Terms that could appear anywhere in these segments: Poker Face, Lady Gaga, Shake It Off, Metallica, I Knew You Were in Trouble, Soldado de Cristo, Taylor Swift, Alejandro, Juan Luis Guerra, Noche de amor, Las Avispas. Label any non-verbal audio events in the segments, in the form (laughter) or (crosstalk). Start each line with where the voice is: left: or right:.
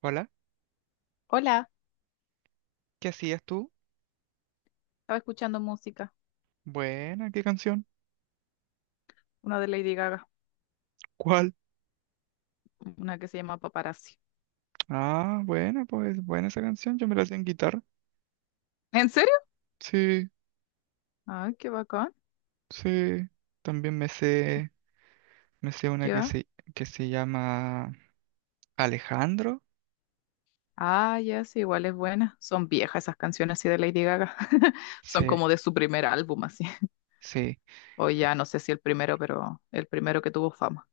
right: Hola,
left: Hola,
right: ¿qué hacías tú?
left: estaba escuchando música,
right: Buena, ¿qué canción?
left: una de Lady Gaga,
right: ¿Cuál?
left: una que se llama Paparazzi.
right: Ah, buena, pues buena esa canción, yo me la hacía en guitarra.
left: (laughs) ¿En serio?
right: Sí,
left: Ay, qué bacán.
right: sí. También me
left: Ya.
right: sé, me sé una que
left: Ya.
right: se, que se llama Alejandro.
left: Ah, ya, sí, igual es buena. Son viejas esas canciones así de Lady Gaga. (laughs) Son
right: Sí,
left: como de su primer álbum así.
right: sí.
left: O ya, no sé si el primero, pero el primero que tuvo fama.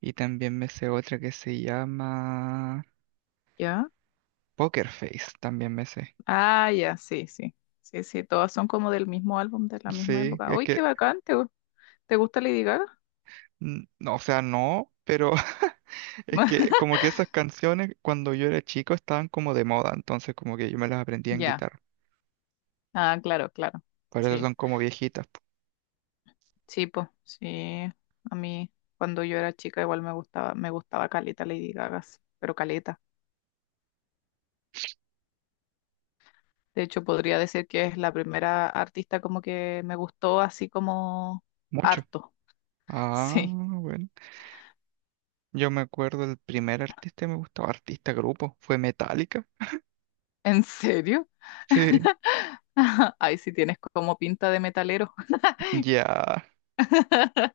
right: Y también me sé otra que se llama
left: ¿Ya?
right: Poker Face, también me sé.
left: Ah, ya, sí, sí. Sí, sí, todas son como del mismo álbum, de la misma
right: Sí,
left: época.
right: es
left: Uy, qué
right: que,
left: bacán. ¿Te gusta Lady Gaga?
right: no, o sea, no, pero (laughs) es que
left: (laughs)
right: como que esas canciones cuando yo era chico estaban como de moda, entonces como que yo me las aprendía en
left: Ya.
right: guitarra.
left: Ah, claro, claro.
right: Por eso
left: Sí.
right: son como viejitas. Po.
left: Sí, pues, sí. A mí, cuando yo era chica, igual me gustaba caleta Lady Gaga, sí, pero caleta. De hecho, podría decir que es la primera artista como que me gustó así como
right: Mucho.
left: harto. (laughs)
right: Ah,
left: Sí,
right: bueno. Yo me acuerdo el primer artista que me gustaba, artista grupo, fue Metallica.
left: ¿en serio?
right: Sí,
left: (laughs) Ahí sí tienes como pinta de metalero.
right: ya,
left: (laughs)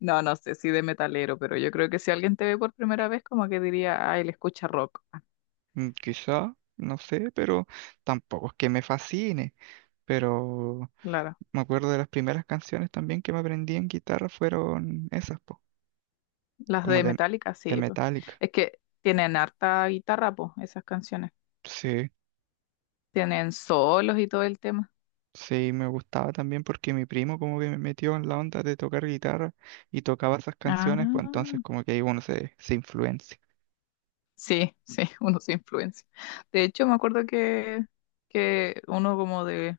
left: No, no sé si de metalero, pero yo creo que si alguien te ve por primera vez, como que diría, ah, él escucha rock.
right: quizá, no sé, pero tampoco es que me fascine. Pero
left: Claro.
right: me acuerdo de las primeras canciones también que me aprendí en guitarra fueron esas, po,
left: Las
right: como
left: de
right: de,
left: Metallica,
right: de
left: sí, po.
right: Metallica.
left: Es que tienen harta guitarra, pues, esas canciones.
right: Sí,
left: Tienen solos y todo el tema.
right: sí, me gustaba también porque mi primo como que me metió en la onda de tocar guitarra y tocaba esas canciones, pues entonces
left: Ah,
right: como que ahí uno se influencia.
left: sí, sí, (laughs) uno se influencia. De hecho, me acuerdo que uno como de,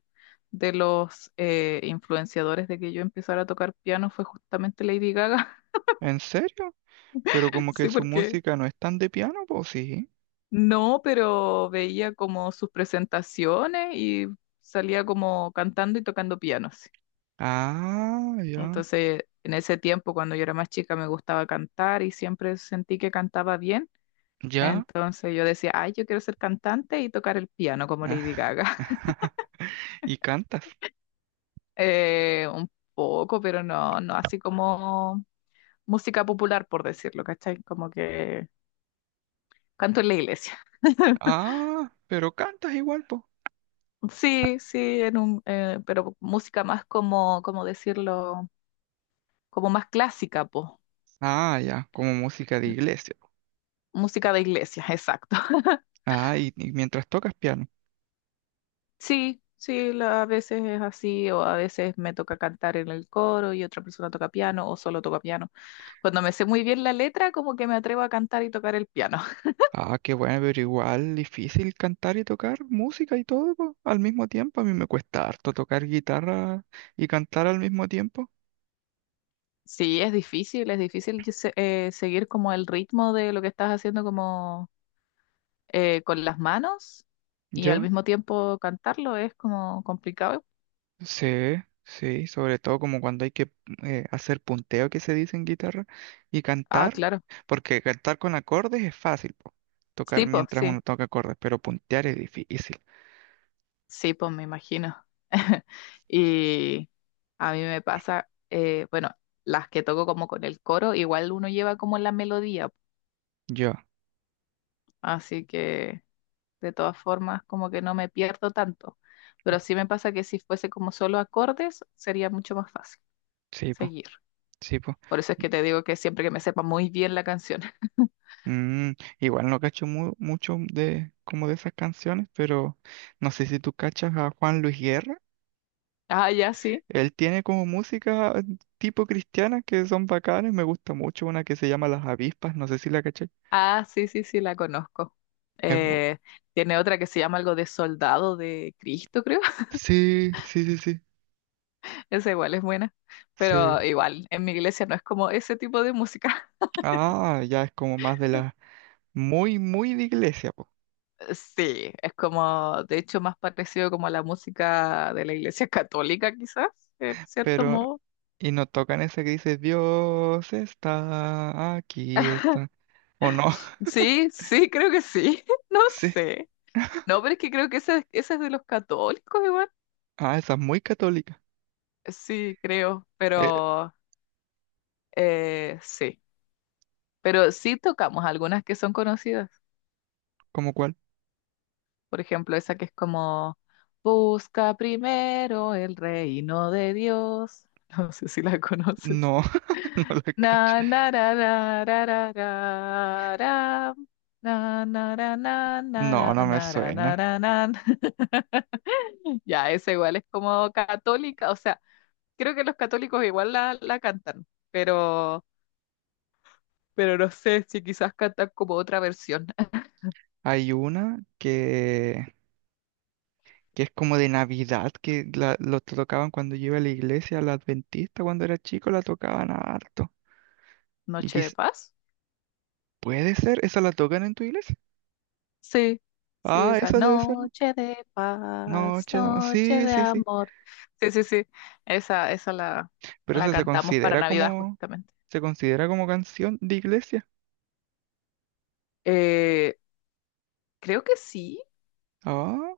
left: de los influenciadores de que yo empezara a tocar piano fue justamente Lady Gaga. (laughs)
right: ¿En serio? Pero como que
left: Sí,
right: su
left: porque
right: música no es tan de piano, pues sí.
left: no, pero veía como sus presentaciones y salía como cantando y tocando piano. Sí.
right: Ah, ya.
left: Entonces, en ese tiempo, cuando yo era más chica, me gustaba cantar y siempre sentí que cantaba bien.
right: Ya.
left: Entonces yo decía, ay, yo quiero ser cantante y tocar el piano como Lady
right: Ah,
left: Gaga. (laughs)
right: (laughs) Y cantas.
left: Un poco, pero no, no así como música popular, por decirlo, ¿cachai? Como que canto en la iglesia. (laughs)
right: Ah, pero cantas igual, pues.
left: Sí, sí, pero música más como, como decirlo, como más clásica, pues.
right: Ah, ya, como música de iglesia.
left: Música de iglesia, (laughs) exacto.
right: Ah, y mientras tocas piano.
left: Sí, sí, a veces es así, o a veces me toca cantar en el coro y otra persona toca piano, o solo toca piano. Cuando me sé muy bien la letra, como que me atrevo a cantar y tocar el piano. (laughs)
right: Ah, qué bueno, pero igual difícil cantar y tocar música y todo, po, al mismo tiempo. A mí me cuesta harto tocar guitarra y cantar al mismo tiempo.
left: Sí, es difícil que seguir como el ritmo de lo que estás haciendo como con las manos y al
right: ¿Ya?
left: mismo tiempo cantarlo es como complicado.
right: Sí, sí, sobre todo como cuando hay que hacer punteo que se dice en guitarra y
left: Ah,
right: cantar,
left: claro.
right: porque cantar con acordes es fácil, po, tocar
left: Sí, pues,
right: mientras
left: sí.
right: uno toca acordes, pero puntear es difícil.
left: Sí, pues me imagino. (laughs) Y a mí me pasa, bueno, las que toco como con el coro, igual uno lleva como la melodía,
right: Yo,
left: así que de todas formas como que no me pierdo tanto. Pero sí me pasa que si fuese como solo acordes, sería mucho más fácil
right: sí, po,
left: seguir.
right: sí, po.
left: Por eso es que te digo que siempre que me sepa muy bien la canción. (laughs)
right: Mm, Igual no cacho mucho de como de esas canciones, pero no sé si tú cachas a Juan Luis Guerra.
left: Ah, ya, sí.
right: Él tiene como música tipo cristiana que son bacanas, me gusta mucho una que se llama Las Avispas, no sé si la caché.
left: Ah, sí, sí, sí, la conozco. Eh, Tiene otra que se llama algo de Soldado de Cristo, creo.
right: Sí, sí, sí, sí,
left: Esa igual es buena,
right: sí.
left: pero igual, en mi iglesia no es como ese tipo de música. (laughs)
right: Ah, ya es como más de la muy, muy de iglesia, po.
left: Sí, es como, de hecho, más parecido como a la música de la iglesia (laughs) católica, quizás, en cierto
right: Pero,
left: modo.
right: y no tocan esa que dice, Dios está, aquí está. ¿O no? (laughs)
left: Sí, sí, creo que sí, (laughs) no
right: Sí.
left: sé. No, pero es que creo que esa es de los católicos igual.
right: Ah, esa es muy católica.
left: Sí, creo,
right: Eh,
left: pero sí. Pero sí tocamos algunas que son conocidas.
right: ¿Cómo cuál?
left: Por ejemplo, esa que es como, busca primero el reino de Dios. (laughs) No sé si la conoces.
right: No, (laughs) no la cacho.
left: Na, na, ra, ra, ra, ra, ra, ra. Na, na, ra, na, na,
right: No,
left: ra,
right: no me
left: na, ra, na,
right: suena.
left: ra, na. (laughs) Ya, esa igual es como católica, o sea, creo que los católicos igual la cantan, pero, no sé si quizás cantan como otra versión. (laughs)
right: Hay una que es como de Navidad, que la, lo tocaban cuando yo iba a la iglesia, la adventista, cuando era chico la tocaban harto. Y
left: Noche de
right: quiz-
left: paz.
right: ¿Puede ser? ¿Esa la tocan en tu iglesia?
left: Sí, sí,
right: Ah,
left: esa
right: esa debe ser.
left: noche de paz,
right: Noche de amor.
left: noche
right: Sí,
left: de
right: sí, sí.
left: amor. Sí, sí, sí, esa la,
right: Pero
left: la
right: esa se
left: cantamos para
right: considera
left: Navidad
right: como,
left: justamente.
right: se considera como canción de iglesia.
left: Eh, Creo que sí,
right: Ah,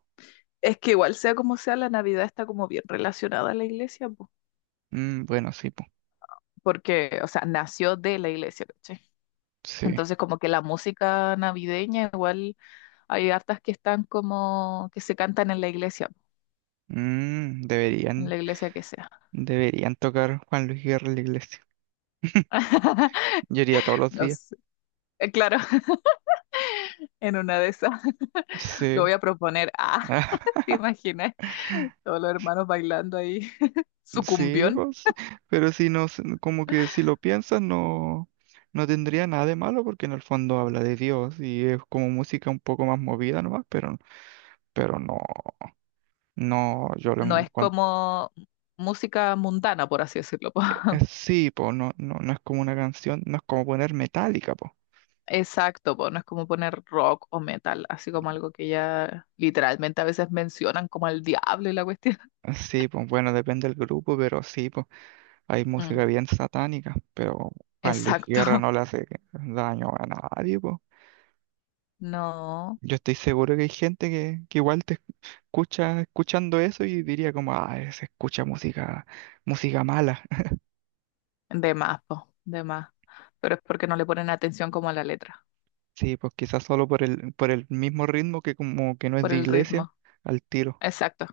left: es que igual sea como sea, la Navidad está como bien relacionada a la iglesia, po,
right: mm, bueno, sí, po.
left: porque, o sea, nació de la iglesia, ¿cachai?
right: Sí.
left: Entonces como que la música navideña igual hay hartas que están como que se cantan en la iglesia, po,
right: Mm,
left: en
right: deberían,
left: la iglesia que sea.
right: deberían tocar Juan Luis Guerra en la iglesia. (laughs)
left: (laughs)
right: Yo iría todos los
left: No
right: días.
left: sé, claro, (laughs) en una de esas. Lo
right: Sí.
left: voy a proponer. Ah, (laughs) ¿te
right: (laughs)
left: imaginas? Todos los hermanos bailando ahí. (laughs)
right: Sí,
left: Sucumbión.
right: pues, sí. Pero si no, como que si lo piensas, no, no tendría nada de malo porque en el fondo habla de Dios y es como música un poco más movida nomás, pero no, no, yo lo
left: No es
right: encuentro.
left: como música mundana, por así decirlo, po. (laughs)
right: Sí, po, no, no, no es como una canción, no es como poner metálica, po.
left: Exacto, po. No es como poner rock o metal, así como algo que ya literalmente a veces mencionan como el diablo y la cuestión.
right: Sí, pues bueno, depende del grupo, pero sí, pues hay
left: Mm,
right: música bien satánica, pero Juan Luis
left: exacto.
right: Guerra
left: (laughs)
right: no le hace daño a nadie, pues.
left: No.
right: Yo estoy seguro que hay gente que igual te escucha escuchando eso y diría como, ah, se escucha música, música mala. (laughs)
left: De más, po. De más. Pero es porque no le ponen atención como a la letra,
right: Sí, pues quizás solo por el, mismo ritmo que como que no es
left: por
right: de
left: el
right: iglesia,
left: ritmo.
right: al tiro.
left: Exacto,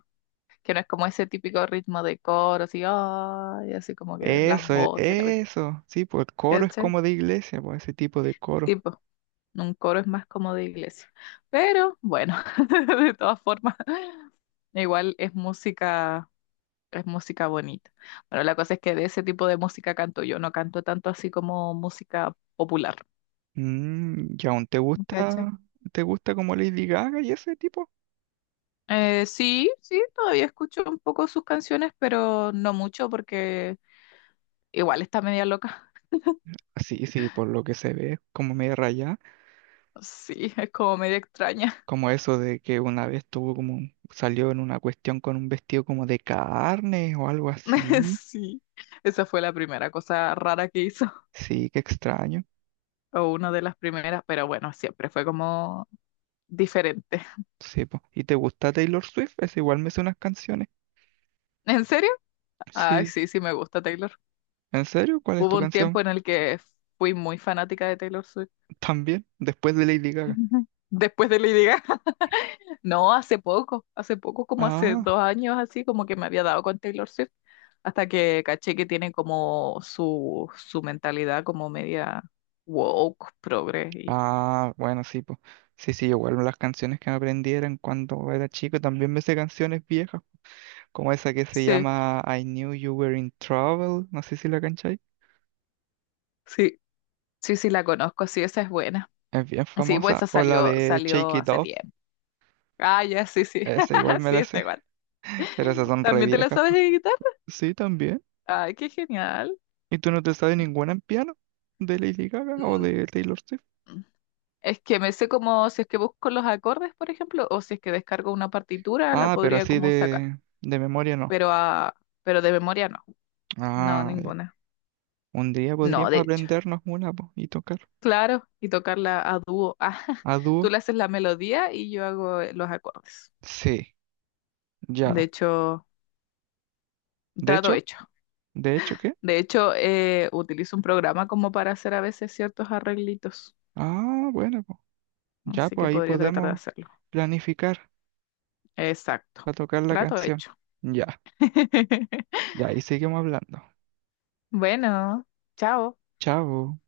left: que no es como ese típico ritmo de coro, así, "Ay", así como que las
right: Eso, e-
left: voces, la cuestión.
right: eso, sí, pues el coro es
left: ¿Cachai?
right: como de iglesia, pues ese tipo de coro.
left: Tipo, un coro es más como de iglesia. Pero bueno, (laughs) de todas formas, (laughs) igual es música bonita. Bueno, la cosa es que de ese tipo de música canto yo, no canto tanto así como música popular,
right: ¿Y aún te
left: ¿cachai?
right: gusta, te gusta como Lady Gaga y ese tipo?
left: Sí, sí, todavía escucho un poco sus canciones, pero no mucho porque igual está media loca. (laughs)
right: Sí, sí, por lo que se ve, como medio rayada,
left: Sí, es como media extraña.
right: como eso de que una vez tuvo como, salió en una cuestión con un vestido como de carne o algo
left: (laughs)
right: así.
left: Sí, esa fue la primera cosa rara que hizo,
right: Sí, qué extraño.
left: o una de las primeras, pero bueno, siempre fue como diferente. (laughs)
right: Sí, po. ¿Y te gusta Taylor Swift? Es igual me sé unas canciones.
left: ¿En serio? Ay,
right: Sí.
left: sí, sí me gusta Taylor.
right: ¿En serio? ¿Cuál es tu
left: Hubo un
right: canción?
left: tiempo en el que fui muy fanática de Taylor Swift.
right: También, después de Lady Gaga.
left: (laughs) Después de Lady Gaga. (laughs) No, hace poco, como hace
right: Ah,
left: 2 años así, como que me había dado con Taylor Swift, hasta que caché que tiene como su mentalidad como media woke, progre. Y...
right: ah, bueno, sí, pues. Sí, sí, igual las canciones que me aprendí eran cuando era chico, también me sé canciones viejas, como esa que se
left: Sí,
right: llama I Knew You Were in Trouble, no sé si la cancháis,
left: sí, sí, sí, la conozco, sí, esa es buena.
right: es bien
left: Sí, pues
right: famosa,
left: esa
right: o la
left: salió,
right: de Shake
left: salió
right: It
left: hace
right: Off,
left: tiempo. Ah, ya, sí, sí.
right: esa igual
left: (laughs)
right: me
left: Sí,
right: la
left: está
right: sé,
left: igual.
right: (laughs) pero esas son re
left: ¿También te la
right: viejas,
left: sabes
right: po.
left: de guitarra?
right: Sí, también.
left: Ay, qué genial.
right: ¿Y tú no te sabes ninguna en piano? ¿De Lady Gaga o
left: Mm,
right: de Taylor Swift?
left: Es que me sé como si es que busco los acordes, por ejemplo, o si es que descargo una partitura, la
right: Ah, pero
left: podría
right: así
left: como sacar.
right: de memoria no.
left: Pero ah, pero de memoria no. No,
right: Ah, ya.
left: ninguna.
right: Un día
left: No, de
right: podríamos
left: hecho.
right: aprendernos una, po, y tocar
left: Claro, y tocarla a dúo. (laughs) Ah,
right: a
left: tú
right: dúo.
left: le haces la melodía y yo hago los acordes.
right: Sí,
left: De
right: ya.
left: hecho,
right: De
left: trato
right: hecho,
left: hecho.
right: de hecho, ¿qué?
left: De hecho, utilizo un programa como para hacer a veces ciertos arreglitos.
right: Ah, bueno, po. Ya,
left: Así
right: pues
left: que
right: ahí
left: podría tratar de
right: podemos
left: hacerlo.
right: planificar
left: Exacto.
right: para tocar la
left: Trato
right: canción.
left: hecho.
right: Ya.
left: (laughs)
right: Ya ahí seguimos hablando.
left: Bueno, chao.
right: Chao.